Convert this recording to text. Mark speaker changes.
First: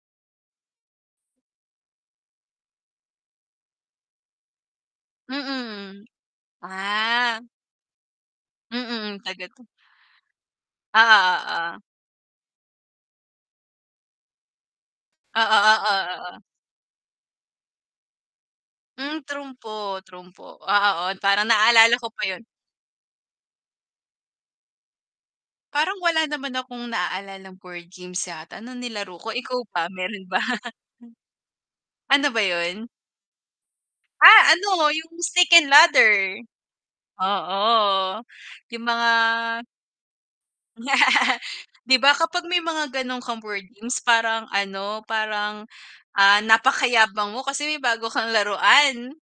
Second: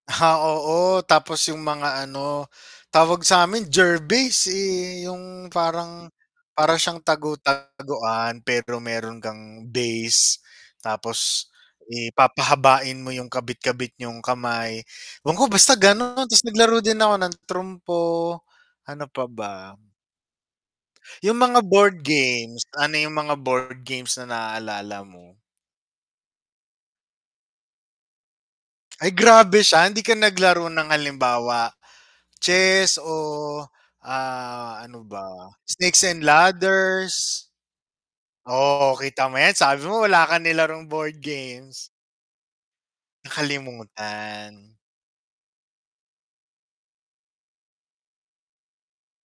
Speaker 1: Ah, oo tapos yung mga ano, tawag samin ger base eh yung parang,
Speaker 2: Mm.
Speaker 1: para siyang
Speaker 2: Ah.
Speaker 1: tagu-taguan pero meron
Speaker 2: Mm.
Speaker 1: kang
Speaker 2: tagato
Speaker 1: base. Tapos,
Speaker 2: Oo, oo.
Speaker 1: eh papahabain mo yung kabit-kabit niyong kamay. Ewan ko,
Speaker 2: Oo,
Speaker 1: basta
Speaker 2: oo
Speaker 1: ganun
Speaker 2: oo.
Speaker 1: tas naglaro din ako ng trumpo, ano
Speaker 2: Hmm,
Speaker 1: pa ba?
Speaker 2: trumpo, trumpo. Ah, oo
Speaker 1: Yung
Speaker 2: parang
Speaker 1: mga
Speaker 2: naalala
Speaker 1: board
Speaker 2: ko pa yun.
Speaker 1: games, ano yung mga board games na naalala mo?
Speaker 2: Parang wala naman akong naalalang board games yata nung
Speaker 1: Ay,
Speaker 2: nilaro ko,
Speaker 1: grabe
Speaker 2: ikaw
Speaker 1: siya
Speaker 2: ba
Speaker 1: hindi ka
Speaker 2: meron ba?
Speaker 1: naglaro ng halimbawa
Speaker 2: Ano ba yun?
Speaker 1: chess oh,
Speaker 2: Ah
Speaker 1: ah,
Speaker 2: ano
Speaker 1: ano
Speaker 2: yung
Speaker 1: ba,
Speaker 2: snake and
Speaker 1: snakes and
Speaker 2: ladder.
Speaker 1: ladders.
Speaker 2: Oo yung
Speaker 1: Oh,
Speaker 2: mga
Speaker 1: kita mo yan sabi mo wala ka nilarong board games.
Speaker 2: 'Di ba kapag may mga ganon kang board games parang
Speaker 1: Nakalimutan.
Speaker 2: ano. Parang ah, napakayabang mo kasi may bago kang laruan.